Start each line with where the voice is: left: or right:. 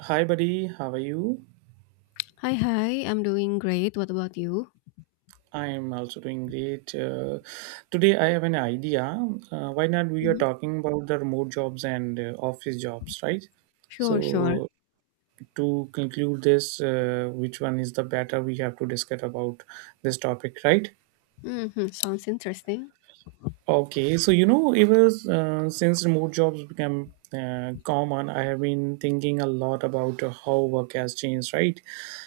right: Hi, buddy. How are you?
left: Hi, hi. I'm doing great. What about you?
right: I'm also doing great. Today, I have an idea. Why not? We are
left: Mhm.
right: talking about the remote jobs and office jobs, right?
left: Sure, sure.
right: So, to conclude this, which one is the better? We have to discuss about this topic, right?
left: Sounds interesting.
right: Okay, so ever since remote jobs became common, I have been thinking a lot about how work has changed, right?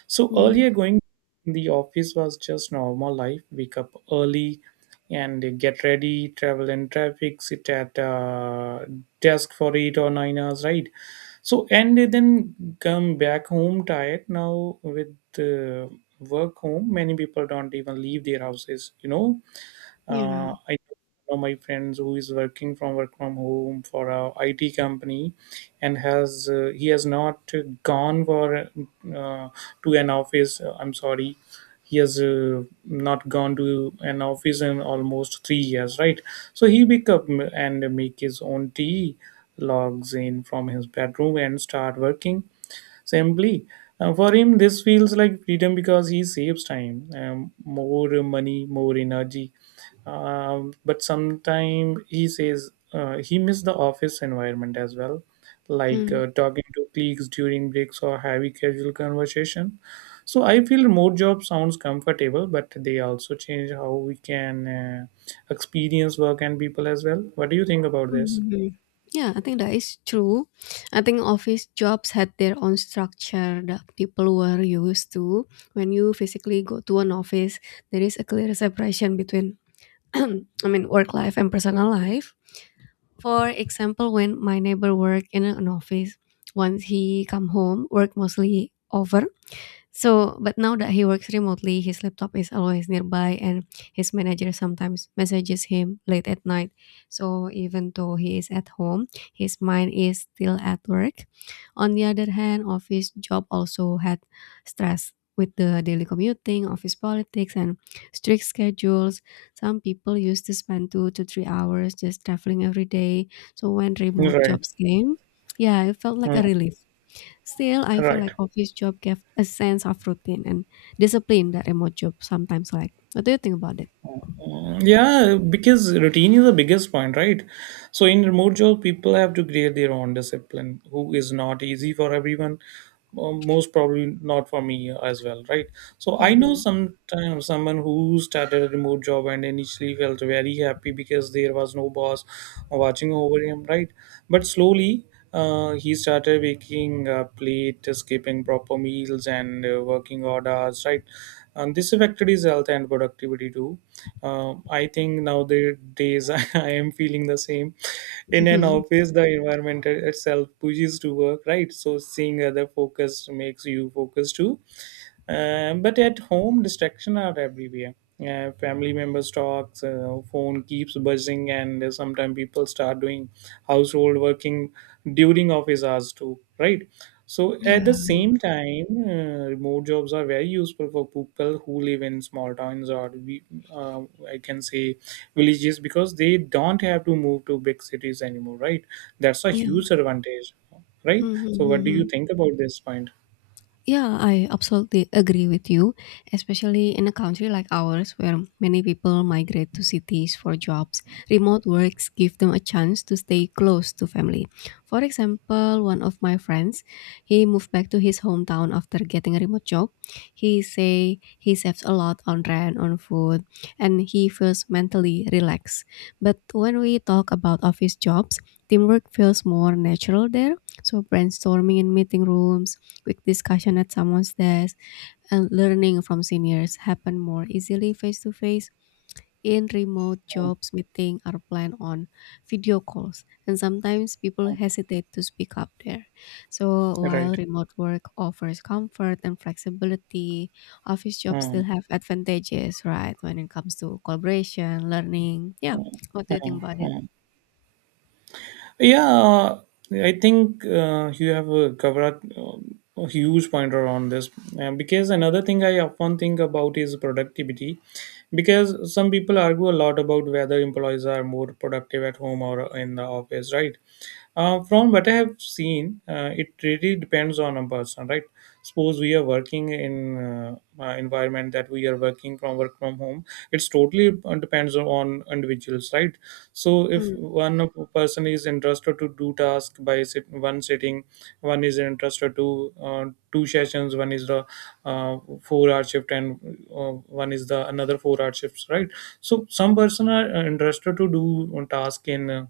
right: So
left: Mm,
right: earlier, going in the office was just normal life. Wake up early and get ready, travel in traffic, sit at desk for 8 or 9 hours, right? So and then come back home tired. Now with uh, work home, many people don't even leave their houses,
left: yeah.
right: I know my friends who is working from work from home for a IT company, and has he has not gone for uh, to an office. I'm sorry, he has not gone to an office in almost 3 years, right? So he wake up and make his own tea, logs in from his bedroom and start working simply. For him this feels like freedom because he saves time, more money, more energy, but sometimes he says he missed the office environment as well, like
left: Mm,
right: talking to colleagues during breaks or having casual conversation. So I feel remote job sounds comfortable, but they also change how we can experience work and people as well. What do you think about this?
left: mhm. Yeah, I think that is true. I think office jobs had their own structure that people were used to. When you physically go to an office, there is a clear separation between, I mean, work life and personal life. For example, when my neighbor worked in an office, once he come home, work mostly over. So, but now that he works remotely, his laptop is always nearby and his manager sometimes messages him late at night. So, even though he is at home, his mind is still at work. On the other hand, office job also had stress with the daily commuting, office politics, and strict schedules. Some people used to spend 2 to 3 hours just traveling every day. So, when remote
right: Right.
left: jobs came, yeah, it felt like
right: Mm.
left: a relief. Still, I feel
right: Right.
left: like office job gave a sense of routine and discipline that remote job sometimes lack. What do you think about it?
right: Yeah, because routine is the biggest point, right? So in remote job, people have to create their own discipline, who is not easy for everyone. Most probably not for me as well, right? So I know
left: Mm-hmm.
right: sometimes someone who started a remote job and initially felt very happy because there was no boss watching over him, right? But slowly, he started waking up late, skipping proper meals and working odd hours, right? And this affected his health and productivity too. I think nowadays I am feeling the same. In an office, the environment itself pushes to work, right? So seeing other focus makes you focus too. But at home, distractions are everywhere. Family members talks, phone keeps buzzing, and sometimes people start doing household working during office hours too, right? So at
left: Yeah.
right: the same time, remote jobs are very useful for people who live in small towns or, uh, I can say, villages because they don't have to move to big cities anymore, right? That's a
left: Yeah.
right: huge advantage, right? So what do you
left: Mm-hmm.
right: think about this point?
left: Yeah, I absolutely agree with you, especially in a country like ours where many people migrate to cities for jobs. Remote works give them a chance to stay close to family. For example, one of my friends, he moved back to his hometown after getting a remote job. He say he saves a lot on rent, on food, and he feels mentally relaxed. But when we talk about office jobs, teamwork feels more natural there. So brainstorming in meeting rooms, quick discussion at someone's desk, and learning from seniors happen more easily face to face. In remote
right: Yeah,
left: jobs, meetings are planned on video calls, and sometimes people hesitate to speak up there. So,
right: yeah.
left: while
right: Right.
left: remote work offers comfort and flexibility, office jobs
right: Hmm,
left: still have advantages, right? When it comes to collaboration, learning. Yeah. What do you think
right: hmm,
left: about it?
right: hmm. Yeah, I think you have covered a huge pointer on this, because another thing I often think about is productivity. Because some people argue a lot about whether employees are more productive at home or in the office, right? From what I have seen, it really depends on a person, right? Suppose we are working in environment that we are working from work from home. It's totally depends on individuals, right? So if
left: Mm,
right: one of a person is interested to do task by one sitting, one is interested to two sessions, one is the 4 hour shift and one is the another 4 hour shifts, right? So some person are interested to do one task in. Uh,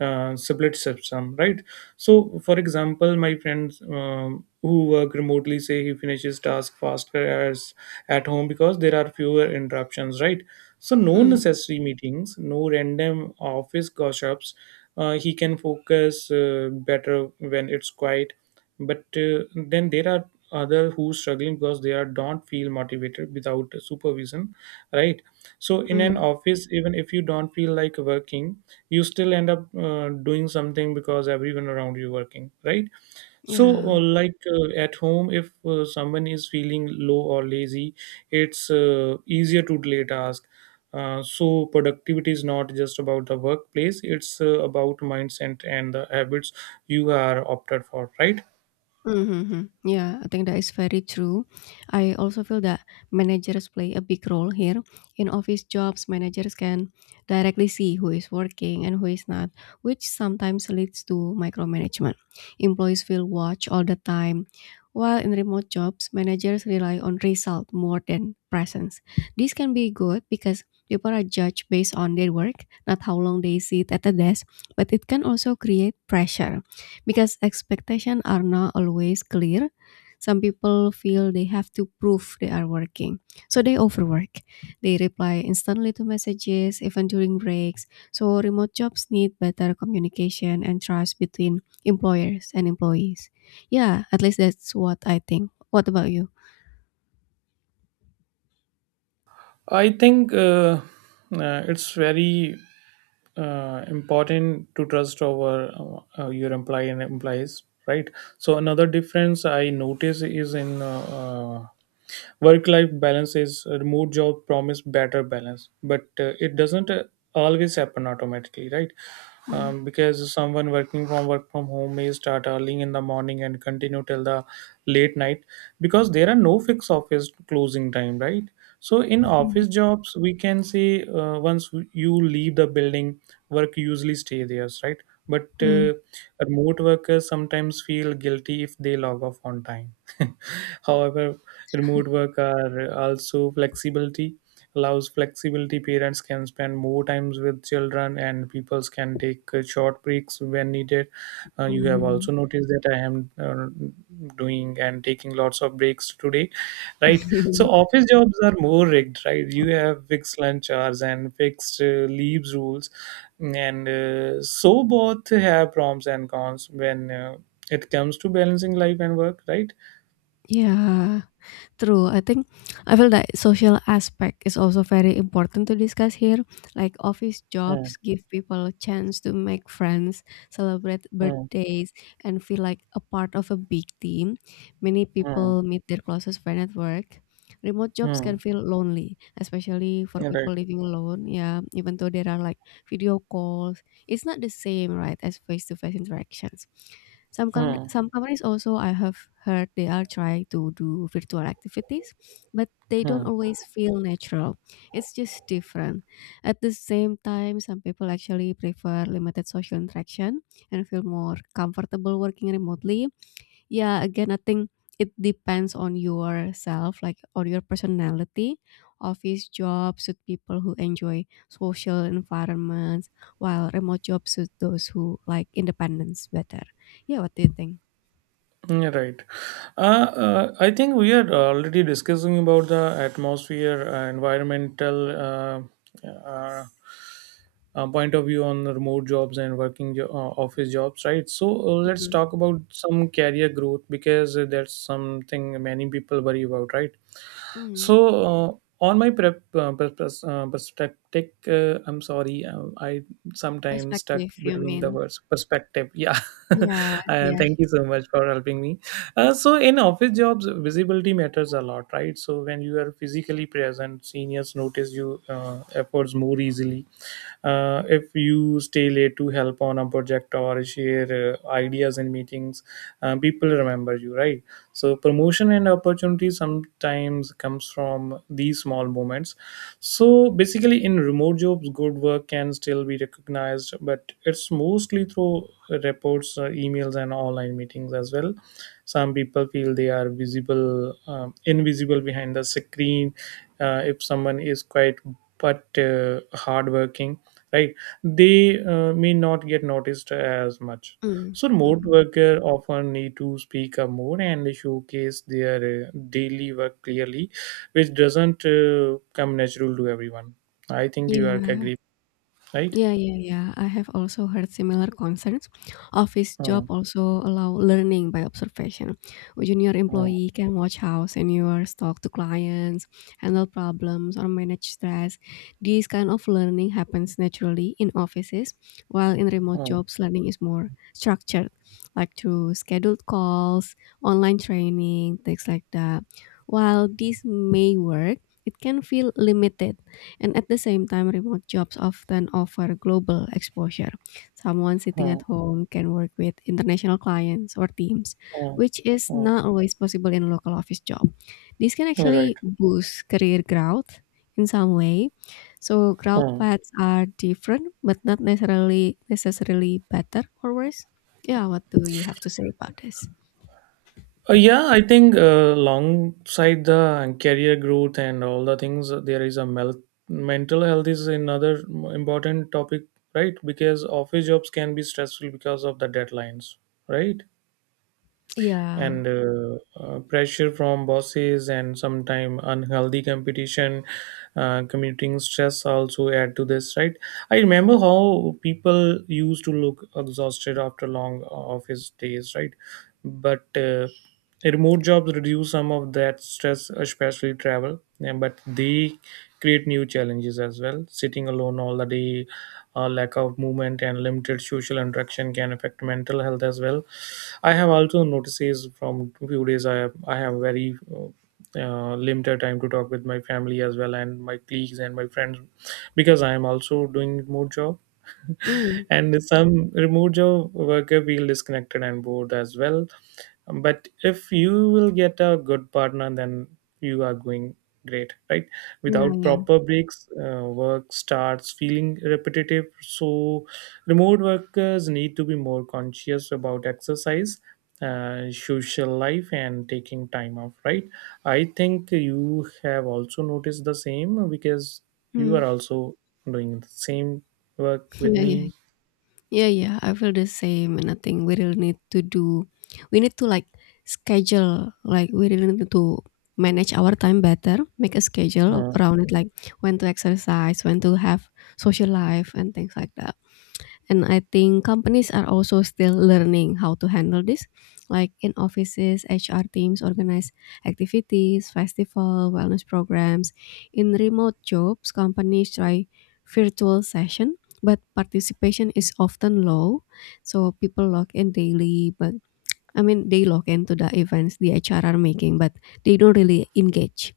right: uh, Sublet system, right. So for example, my friends, who work remotely, say he finishes task faster as at home because there are fewer interruptions, right. So no
left: mm,
right: necessary meetings, no random office gossips. He can focus better when it's quiet, but then there are other who struggling because they are don't feel motivated without supervision, right. So in an
left: mm.
right: office, even if you don't feel like working, you still end up doing something because everyone around you working, right. So
left: Yeah.
right: like, at home, if someone is feeling low or lazy, it's easier to delay task. So productivity is not just about the workplace, it's about mindset and the habits you are opted for, right.
left: Mm-hmm. Yeah, I think that is very true. I also feel that managers play a big role here. In office jobs, managers can directly see who is working and who is not, which sometimes leads to micromanagement. Employees feel watched all the time. While in remote jobs, managers rely on result more than presence. This can be good because people are judged based on their work, not how long they sit at the desk, but it can also create pressure because expectations are not always clear. Some people feel they have to prove they are working, so they overwork. They reply instantly to messages, even during breaks. So, remote jobs need better communication and trust between employers and employees. Yeah, at least that's what I think. What about you?
right: I think it's very important to trust over your employee and employees, right. So another difference I notice is in work life balance is remote job promise better balance, but it doesn't always happen automatically, right.
left: Mm.
right: Because someone working from work from home may start early in the morning and continue till the late night because there are no fixed office closing time, right. So in office jobs, we can say, once you leave the building, work usually stay there, right. but
left: Mm.
right: uh, remote workers sometimes feel guilty if they log off on time however, remote work are also flexibility allows flexibility, parents can spend more times with children, and peoples can take short breaks when needed. You have
left: Mhm.
right: also noticed that I am uh, doing and taking lots of breaks today, right. So office jobs are more rigged, right. You have fixed lunch hours and fixed leaves rules, and so both have pros and cons when it comes to balancing life and work, right.
left: Yeah. True. I think I feel that social aspect is also very important to discuss here. Like office
right: Hmm,
left: jobs give people a chance to make friends, celebrate
right: hmm,
left: birthdays, and feel like a part of a big team. Many
right: hmm.
left: people meet their closest friend at work. Remote jobs can
right: Hmm.
left: feel lonely, especially for
right: Right.
left: people living alone. Yeah, even though there are like video calls, it's not the same, right, as face to face interactions. Some com-
right: Hmm.
left: some companies also I have heard they are trying to do virtual activities, but they don't
right: Hmm.
left: always feel natural. It's just different. At the same time, some people actually prefer limited social interaction and feel more comfortable working remotely. Yeah, again, I think it depends on yourself, like on your personality. Office jobs suit people who enjoy social environments, while remote jobs suit those who like independence better. Yeah, what do you think?
right: You right. I think we are already discussing about the atmosphere, environmental uh, uh, point of view on the remote jobs and office jobs, right. So let's
left: Mm,
right: talk about some career growth because that's something many people worry about, right.
left: mm.
right: So uh, on my perspective, I'm sorry, I sometimes stuck
left: Perspective, you
right: between the
left: mean?
right: words perspective, yeah
left: Yeah,
right: uh,
left: yeah.
right: thank you so much for helping me. So in office jobs, visibility matters a lot, right? So when you are physically present, seniors notice you efforts more easily. If you stay late to help on a project or share ideas in meetings, people remember you, right? So promotion and opportunity sometimes comes from these small moments. So basically, in remote jobs, good work can still be recognized, but it's mostly through reports, emails, and online meetings as well. Some people feel they are visible invisible behind the screen. If someone is quiet but hardworking, right, they may not get noticed as much.
left: Mm.
right: So remote
left: Mhm.
right: worker often need to speak up more and showcase their daily work clearly, which doesn't come natural to everyone. I think you are
left: Yeah.
right: agree, right?
left: Yeah, yeah, yeah. I have also heard similar concerns. Office
right: Hmm,
left: job also allow learning by observation. A junior
right: hmm,
left: employee can watch how seniors talk to clients, handle problems, or manage stress. This kind of learning happens naturally in offices, while in remote
right: hmm,
left: jobs, learning is more structured, like through scheduled calls, online training, things like that. While this may work, it can feel limited and at the same time, remote jobs often offer global exposure. Someone sitting
right: hmm,
left: at home can work with international clients or teams,
right: hmm,
left: which is
right: hmm.
left: not always possible in a local office job. This can
right: Hmm. Right.
left: actually boost career growth in some way. So growth
right: Hmm.
left: paths are different, but not necessarily better or worse. Yeah, what do you have to say about this?
right: Yeah, I think alongside the career growth and all the things, there is a mental health is another important topic, right? Because office jobs can be stressful because of the deadlines, right?
left: Yeah.
right: And pressure from bosses and sometimes unhealthy competition. Commuting stress also add to this, right. I remember how people used to look exhausted after long office days, right. But remote jobs reduce some of that stress, especially but they create new challenges as well, sitting alone all the day. Lack of movement and limited social interaction can affect mental health as well. I have also noticed is from few days I have very uh, limited time to talk with my family as well and my colleagues and my friends, because I am also doing more job.
left: Mm.
right: And some remote job worker feel disconnected and bored as well. But if you will get a good partner then you are going great, right.
left: Yeah,
right: Without
left: yeah.
right: proper breaks, work starts feeling repetitive, so remote workers need to be more conscious about exercise, social life and taking time off, right. I think you have also noticed the same because you are
left: Mm.
right: also doing the same work with
left: Yeah, yeah,
right: me.
left: yeah, yeah, I feel the same, and I think we really need to do, we need to like schedule, like we really need to manage our time better, make a schedule
right: Hmm.
left: around it, like when to exercise, when to have social life, and things like that. And I think companies are also still learning how to handle this. Like in offices, HR teams organize activities, festival, wellness programs. In remote jobs, companies try virtual session, but participation is often low. So people log in daily, but I mean, they log into the events the HR are making, but they don't really engage.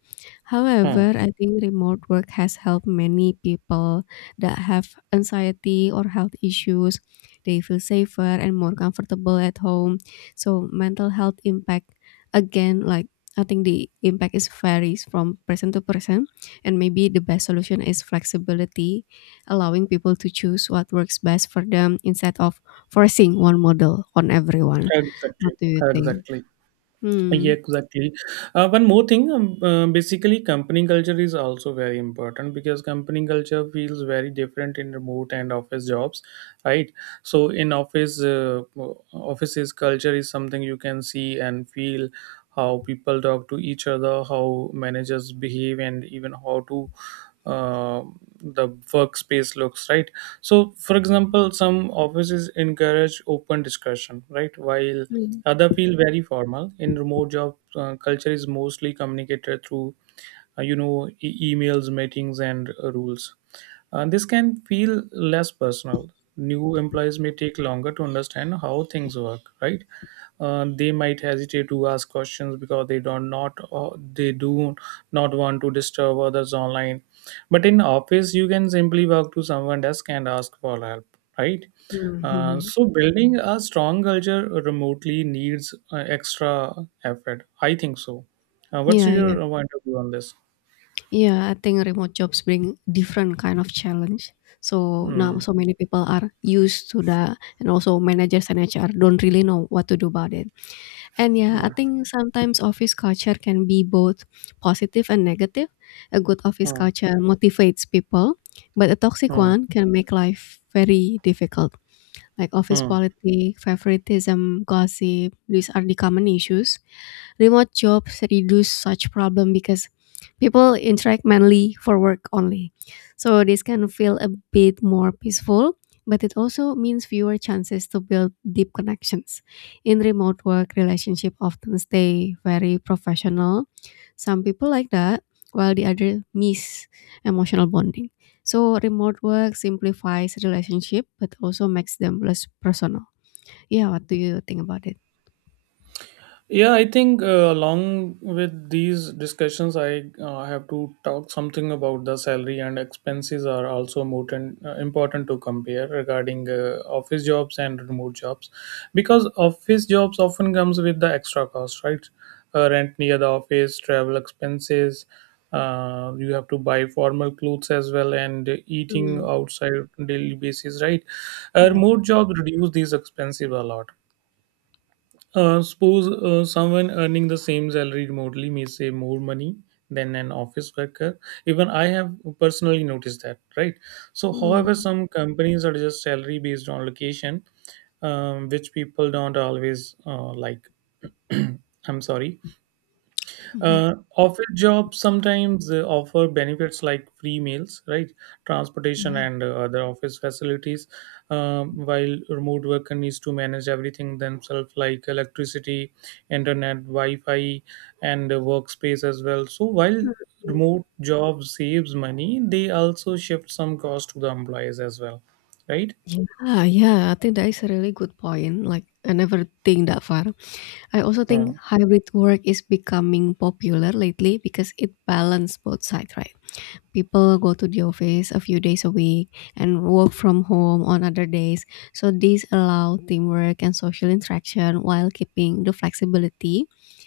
right: Mm.
left: However, I think remote work has helped many people that have anxiety or health issues. They feel safer and more comfortable at home. So, mental health impact again, like I think the impact is varies from person to person, and maybe the best solution is flexibility, allowing people to choose what works best for them instead of forcing one model on everyone.
right: Exactly,
left: What do you think?
right: exactly. Yeah,
left: Hmm.
right: exactly. One more thing, basically, company culture is also very important because company culture feels very different in remote and office jobs, right? So offices culture is something you can see and feel how people talk to each other, how managers behave, and even how to uh, the workspace looks, right? So, for example, some offices encourage open discussion, right? While
left: Mm.
right: other feel very formal. In remote job, culture is mostly communicated through, emails, meetings, and rules. This can feel less personal. New employees may take longer to understand how things work, right? They might hesitate to ask questions because they do not want to disturb others online. But in office, you can simply walk to someone desk and ask for help, right.
left: Mm,
right: uh,
left: mhm.
right: so building a strong culture remotely needs extra effort, I think so. What's
left: Yeah,
right: your
left: yeah.
right: point of view on this?
left: Yeah, I think remote jobs bring different kind of challenge. So now
right: Hmm.
left: so many people are used to that and also managers and HR don't really know what to do about it. And yeah, I
right: Hmm.
left: think sometimes office culture can be both positive and negative. A good office
right: Hmm.
left: culture motivates people, but a toxic
right: Hmm.
left: one can make life very difficult. Like office
right: Hmm.
left: politics, favoritism, gossip, these are the common issues. Remote jobs reduce such problem because people interact mainly for work only. So this can feel a bit more peaceful, but it also means fewer chances to build deep connections. In remote work, relationship often stay very professional. Some people like that, while the other miss emotional bonding. So remote work simplifies relationship, but also makes them less personal. Yeah, what do you think about it?
right: Yeah, I think along with these discussions, I have to talk something about the salary and expenses are also important, important to compare regarding office jobs and remote jobs, because office jobs often comes with the extra cost, right? Rent near the office, travel expenses. You have to buy formal clothes as well and eating
left: Mm,
right: outside daily basis, right?
left: yeah.
right: Remote jobs reduce these expenses a lot, suppose someone earning the same salary remotely may save more money than an office worker. Even I have personally noticed that, right? So, however,
left: Mm,
right: some companies are just salary based on location, which people don't always like. I'm sorry.
left: mhm.
right: Office jobs sometimes offer benefits like free meals, right, transportation, and other office facilities. While remote worker needs to manage everything themselves, like electricity, internet, Wi-Fi, and workspace as well. So while remote job saves money, they also shift some cost to the employees as well, right?
left: Yeah, yeah, I think that is a really good point. Like, I never think that far. I also think hybrid work is becoming popular lately because it balances both sides, right? People go to the office a few days a week and work from home on other days. So these allow teamwork and social interaction while keeping the flexibility.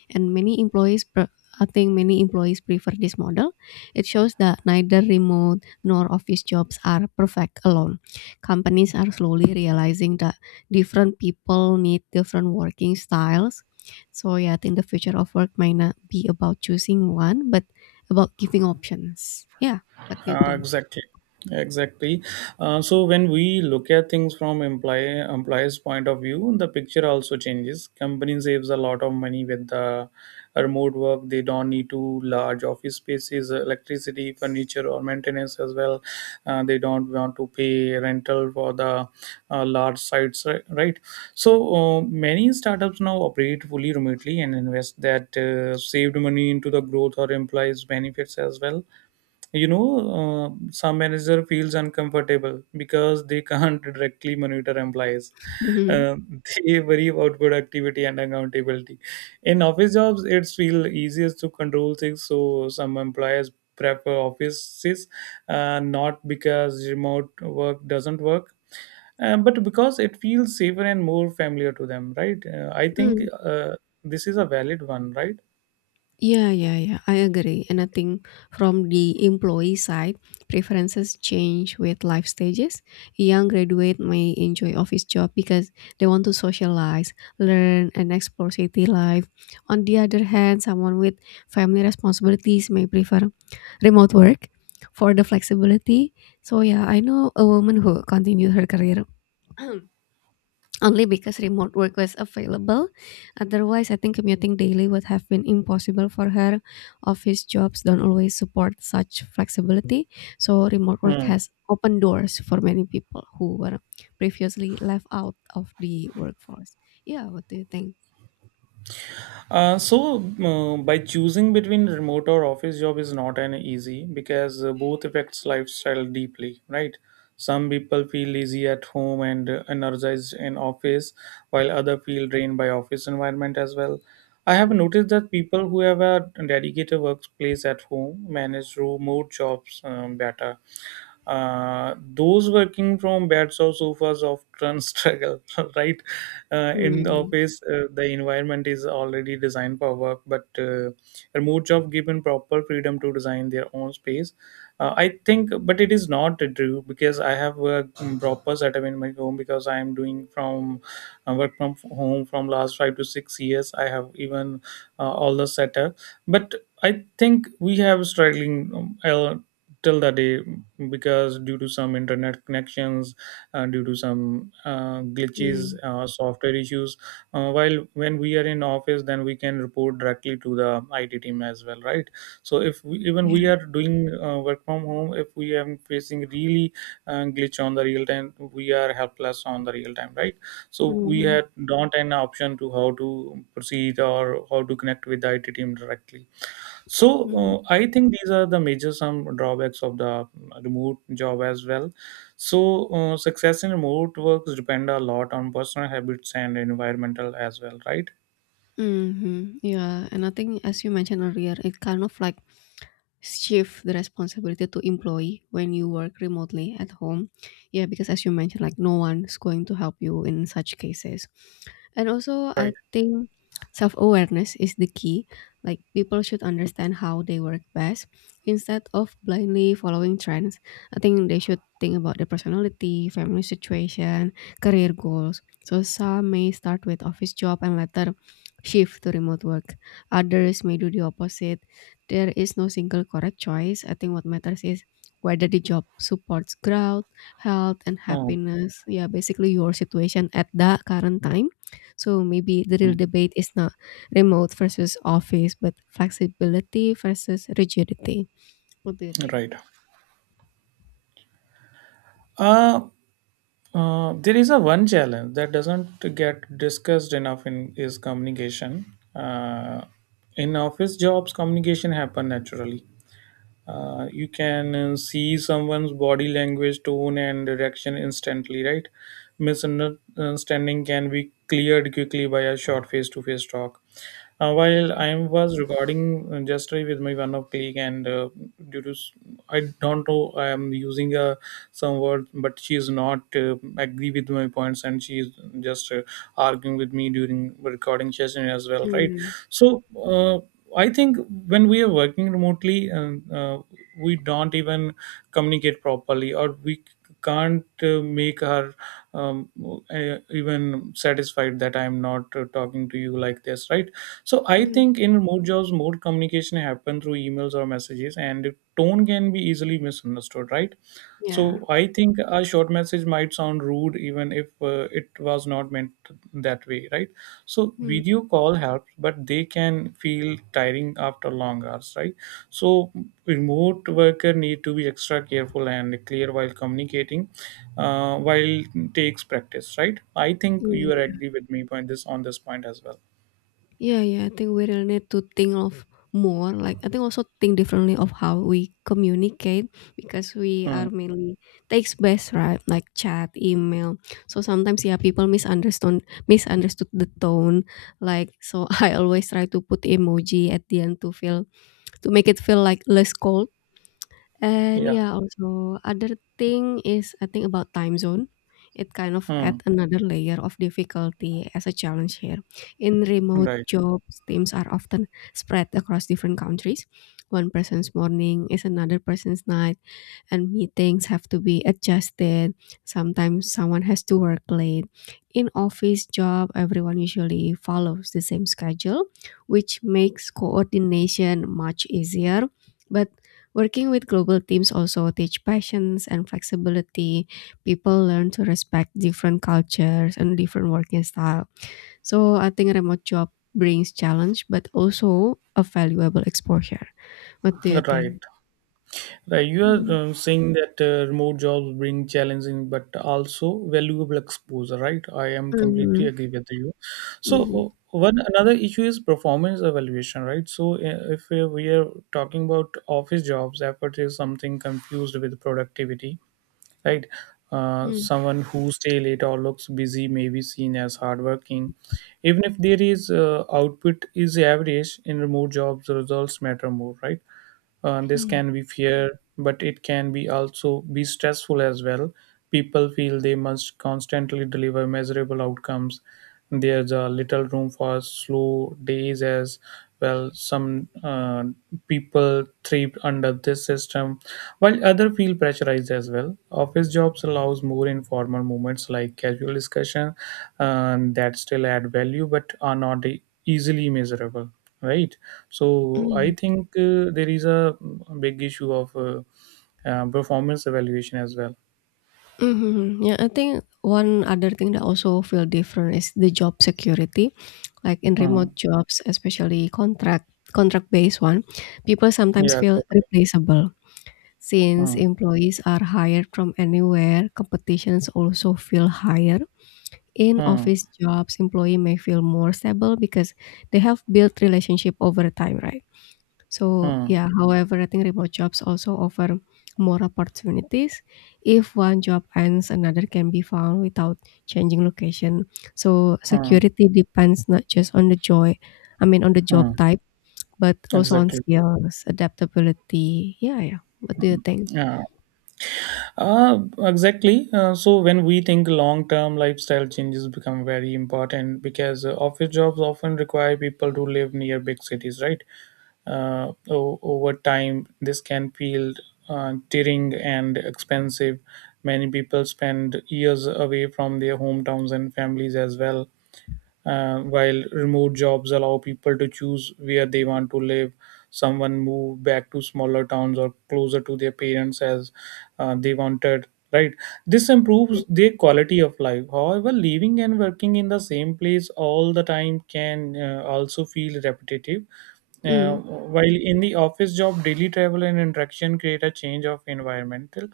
left: And many employees, I think many employees prefer this model. It shows that neither remote nor office jobs are perfect alone. Companies are slowly realizing that different people need different working styles. So yeah, I think the future of work might not be about choosing one, but about giving options. Yeah. What do you
right: Uh,
left: think?
right: exactly exactly. So when we look at things from employees point of view, the picture also changes. Company saves a lot of money with the remote work. They don't need to large office spaces, electricity, furniture or maintenance as well. They don't want to pay rental for the large right? So many startups now operate fully remotely and invest that saved money into the growth or employees benefits as well, you know some manager feels uncomfortable because they can't directly monitor employees.
left: Mhm.
right: uh, they worry about productivity and accountability. In office jobs it's feel easiest to control things, so some employers prefer offices, not because remote work doesn't work, but because it feels safer and more familiar to them, right? I think
left: Mm.
right: this is a valid one, right?
left: Yeah, yeah, yeah. I agree. And I think from the employee side, preferences change with life stages. Young graduate may enjoy office job because they want to socialize, learn, and explore city life. On the other hand, someone with family responsibilities may prefer remote work for the flexibility. So yeah, I know a woman who continued her career only because remote work was available. Otherwise, I think commuting daily would have been impossible for her. Office jobs don't always support such flexibility, so remote work
right: Hmm.
left: has opened doors for many people who were previously left out of the workforce. Yeah, what do you think?
right: So, by choosing between remote or office job is not an easy, because both affects lifestyle deeply, right? Some people feel lazy at home and energized in office, while other feel drained by office environment as well. I have
left: Mm.
right: noticed that people who have a dedicated workplace at home manage remote jobs better. Those working from beds or sofas often struggle, right? In the
left: Mm.
right: office, the environment is already designed for work, but remote job given proper freedom to design their own space. I think, but it is not true, because I have a proper setup in my home, because I am doing from work from home from last 5 to 6 years. I have even all the setup, but I think we have struggling till the day, because due to some internet connections, due to some glitches,
left: Mm.
right: software issues. While when we are in office, then we can report directly to the IT team as well, right? So if we, even we
left: Yeah.
right: are doing work from home, if we are facing really glitch on the real time, we are helpless on the real time, right? So we
left: Mm-hmm.
right: had not an option to how to proceed or how to connect with the IT team directly. So I think these are the major some drawbacks of the remote job as well. So success in remote works depend a lot on personal habits and environmental as well, right?
left: Mm-hmm. Yeah, and I think as you mentioned earlier, it kind of like shift the responsibility to employee when you work remotely at home. Yeah, because as you mentioned, like no one's going to help you in such cases. And also I think self-awareness is the key. Like people should understand how they work best instead of blindly following trends. I think they should think about their personality, family situation, career goals. So some may start with office job and later shift to remote work, others may do the opposite. There is no single correct choice. I think what matters is whether the job supports growth, health, and
right: Hmm.
left: happiness. Yeah, basically your situation at the current time. So maybe the real debate is not remote versus office, but flexibility versus rigidity. What do you think?
right: Right. Uh, there is a one challenge that doesn't get discussed enough in is communication. Uh, in office jobs, communication happen naturally. You can see someone's body language, tone and direction instantly, right? Misunderstanding can be cleared quickly by a short face-to-face talk. While I was recording just with my one of colleague, and due to s- I don't know, I am using some word, but she is not agree with my points, and she is just arguing with me during recording session as well, right?
left: Mm,
right: So uh, I think when we are working remotely, and we don't even communicate properly, or we can't make her um, even satisfied that I'm not talking to you like this, right? So I
left: mm,
right: think in remote jobs more communication happen through emails or messages, and tone can be easily misunderstood, right?
left: yeah,
right: So I think a short message might sound rude, even if it was not meant that way, right? So
left: mm,
right: video call helps, but they can feel tiring after long hours, right? So remote worker need to be extra careful and clear while communicating, while takes practice, right? I think you are
left: yeah.
right: agree with me on this point as well.
left: Yeah, yeah, I think we really need to think of more. Like, I think also think differently of how we communicate because we
right: Hmm.
left: are mainly text based, right? Like chat, email. So sometimes, yeah, people misunderstand misunderstood the tone. Like, so I always try to put emoji at the end to feel to make it feel like less cold. And
right: Yeah.
left: yeah, also other thing is I think about time zone. It kind of
right: Hmm.
left: add another layer of difficulty as a challenge here. In remote
right: right
left: jobs, teams are often spread across different countries. One person's morning is another person's night, and meetings have to be adjusted. Sometimes someone has to work late. In office job, everyone usually follows the same schedule, which makes coordination much easier. But working with global teams also teach patience and flexibility. People learn to respect different cultures and different working style. So I think remote job brings challenge but also a valuable exposure. What do you
right: right.
left: think?
right: Right, you are
left: Mm,
right: saying that remote jobs bring challenging but also valuable exposure, right? I am completely
left: mhm,
right: agree with you. So
left: mhm.
right: one another issue is performance evaluation, right? So if we are talking about office jobs, effort is something confused with productivity, right?
left: Mm,
right: Someone who stay late or looks busy may be seen as hardworking, even if there is output is average. In remote jobs, the results matter more, right? This
left: mhm,
right: can be fear, but it can be also be stressful as well. People feel they must constantly deliver measurable outcomes. There's a little room for slow days as well. Some people thrive under this system, while other feel pressurized as well. Office jobs allows more informal moments like casual discussion, that still add value but are not easily measurable, right? So I
left: mhm,
right: think there is a big issue of performance evaluation as well.
left: mhm. Yeah, I think one other thing that also feel different is the job security. Like in remote
right: Hmm.
left: jobs, especially contract based one, people sometimes
right: Yeah,
left: feel
right: exactly.
left: replaceable. Since
right: Hmm.
left: employees are hired from anywhere, competitions also feel higher. In
right: Hmm.
left: office jobs, employee may feel more stable because they have built relationship over time, right? So,
right: Hmm.
left: yeah, however, I think remote jobs also offer more opportunities. If one job ends, another can be found without changing location. So,
right: Hmm.
left: security depends not just on the joy, I mean, on the
right: Hmm.
left: job type, but also on
right: exactly
left: skills, adaptability. Yeah, yeah. What do you think?
right: yeah Exactly. So when we think long term, lifestyle changes become very important, because office jobs often require people to live near big cities, right? Over time, this can feel tiring and expensive. Many people spend years away from their hometowns and families as well. While remote jobs allow people to choose where they want to live, someone moved back to smaller towns or closer to their parents as they wanted, right? This improves their quality of life. However, living and working in the same place all the time can also feel repetitive. uh,
left: Mm,
right: while in the office job, daily travel and interaction create a change of environmental,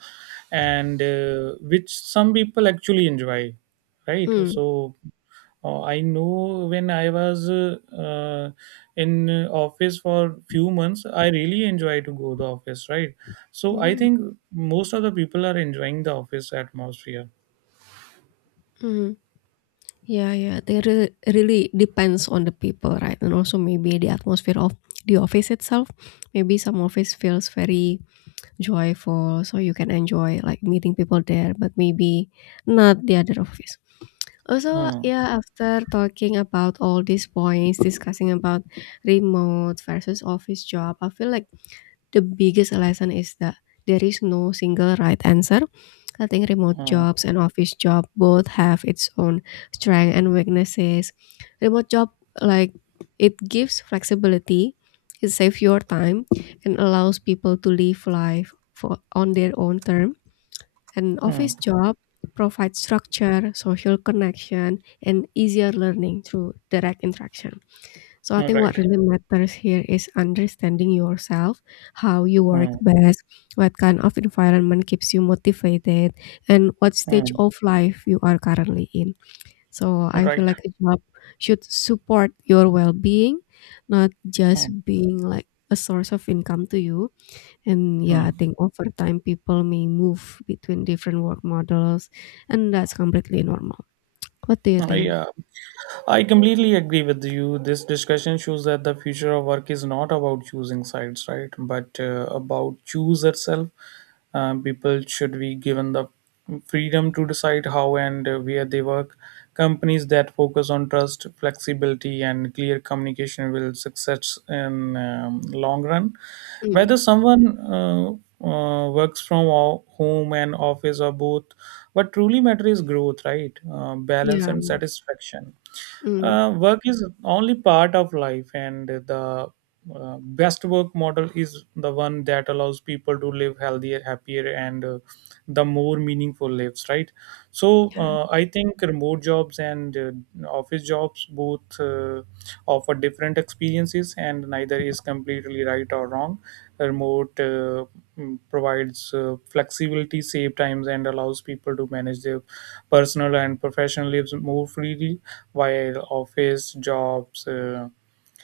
right: and which some people actually enjoy, right?
left: mm,
right: So I know when I was in office for few months, I really enjoy to go the office, right? So I
left: mm.
right: think most of the people are enjoying the office atmosphere.
left: Mhm. Yeah, yeah. They really depends on the people, right? And also maybe the atmosphere of the office itself. Maybe some office feels very joyful, so you can enjoy like meeting people there, but maybe not the other office. Also,
right: Hmm.
left: yeah, after talking about all these points, discussing about remote versus office job, I feel like the biggest lesson is that there is no single right answer. I think remote
right: Hmm.
left: jobs and office job both have its own strength and weaknesses. Remote job, like, it gives flexibility, it saves your time and allows people to live life for on their own term. An
right: Hmm.
left: office job provides structure, social connection, and easier learning through direct interaction. So I think
right: Right.
left: what really matters here is understanding yourself, how you work
right: Hmm.
left: best, what kind of environment keeps you motivated, and what stage
right: Hmm.
left: of life you are currently in. So I feel
right: Right.
left: like a job should support your well-being, not
right: Hmm.
left: just being like a source of income to you. And yeah, I
right: Hmm.
left: think over time people may move between different work models, and that's completely normal. What do you think?
right: Yeah. I completely agree with you. This discussion shows that the future of work is not about choosing sides, right? But about choose itself. People should be given the freedom to decide how and where they work. Companies that focus on trust, flexibility, and clear communication will success in long run.
left: Mm,
right: Whether someone works from home and office or both, what truly matter is growth, right? Balance
left: yeah.
right: and satisfaction.
left: Mm,
right: Work is only part of life, and the best work model is the one that allows people to live healthier, happier, and the more meaningful lives, right? So
left: yeah.
right: I think remote jobs and office jobs both offer different experiences, and neither is completely right or wrong. Remote provides flexibility, save times, and allows people to manage their personal and professional lives more freely, while office jobs.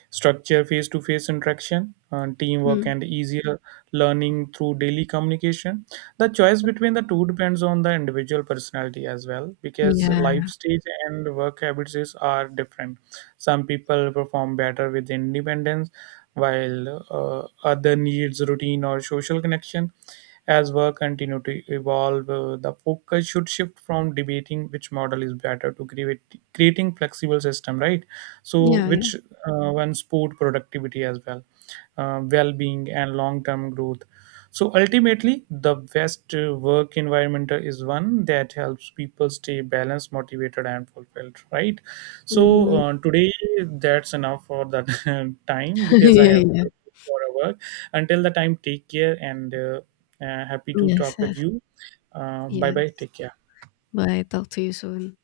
right: Structure face-to-face interaction, teamwork,
left: Mm,
right: and easier learning through daily communication. The choice between the two depends on the individual personality as well, because
left: yeah.
right: life stage and work habits are different. Some people perform better with independence, while other needs routine or social connection. As work continue to evolve, the focus should shift from debating which model is better to creating flexible system, right? So
left: Yeah.
right: which one sport productivity as well, well-being and long-term growth. So ultimately the best work environment is one that helps people stay balanced, motivated and fulfilled, right? So
left: Mhm.
right: today that's enough for that time, because I
left: Yeah,
right: have
left: yeah.
right: to go for a work. Until the time, take care, and happy to
left: Yes,
right: talk with
left: yes,
right: you. Bye bye,
left: yes.
right: take care.
left: Bye. Talk to you soon.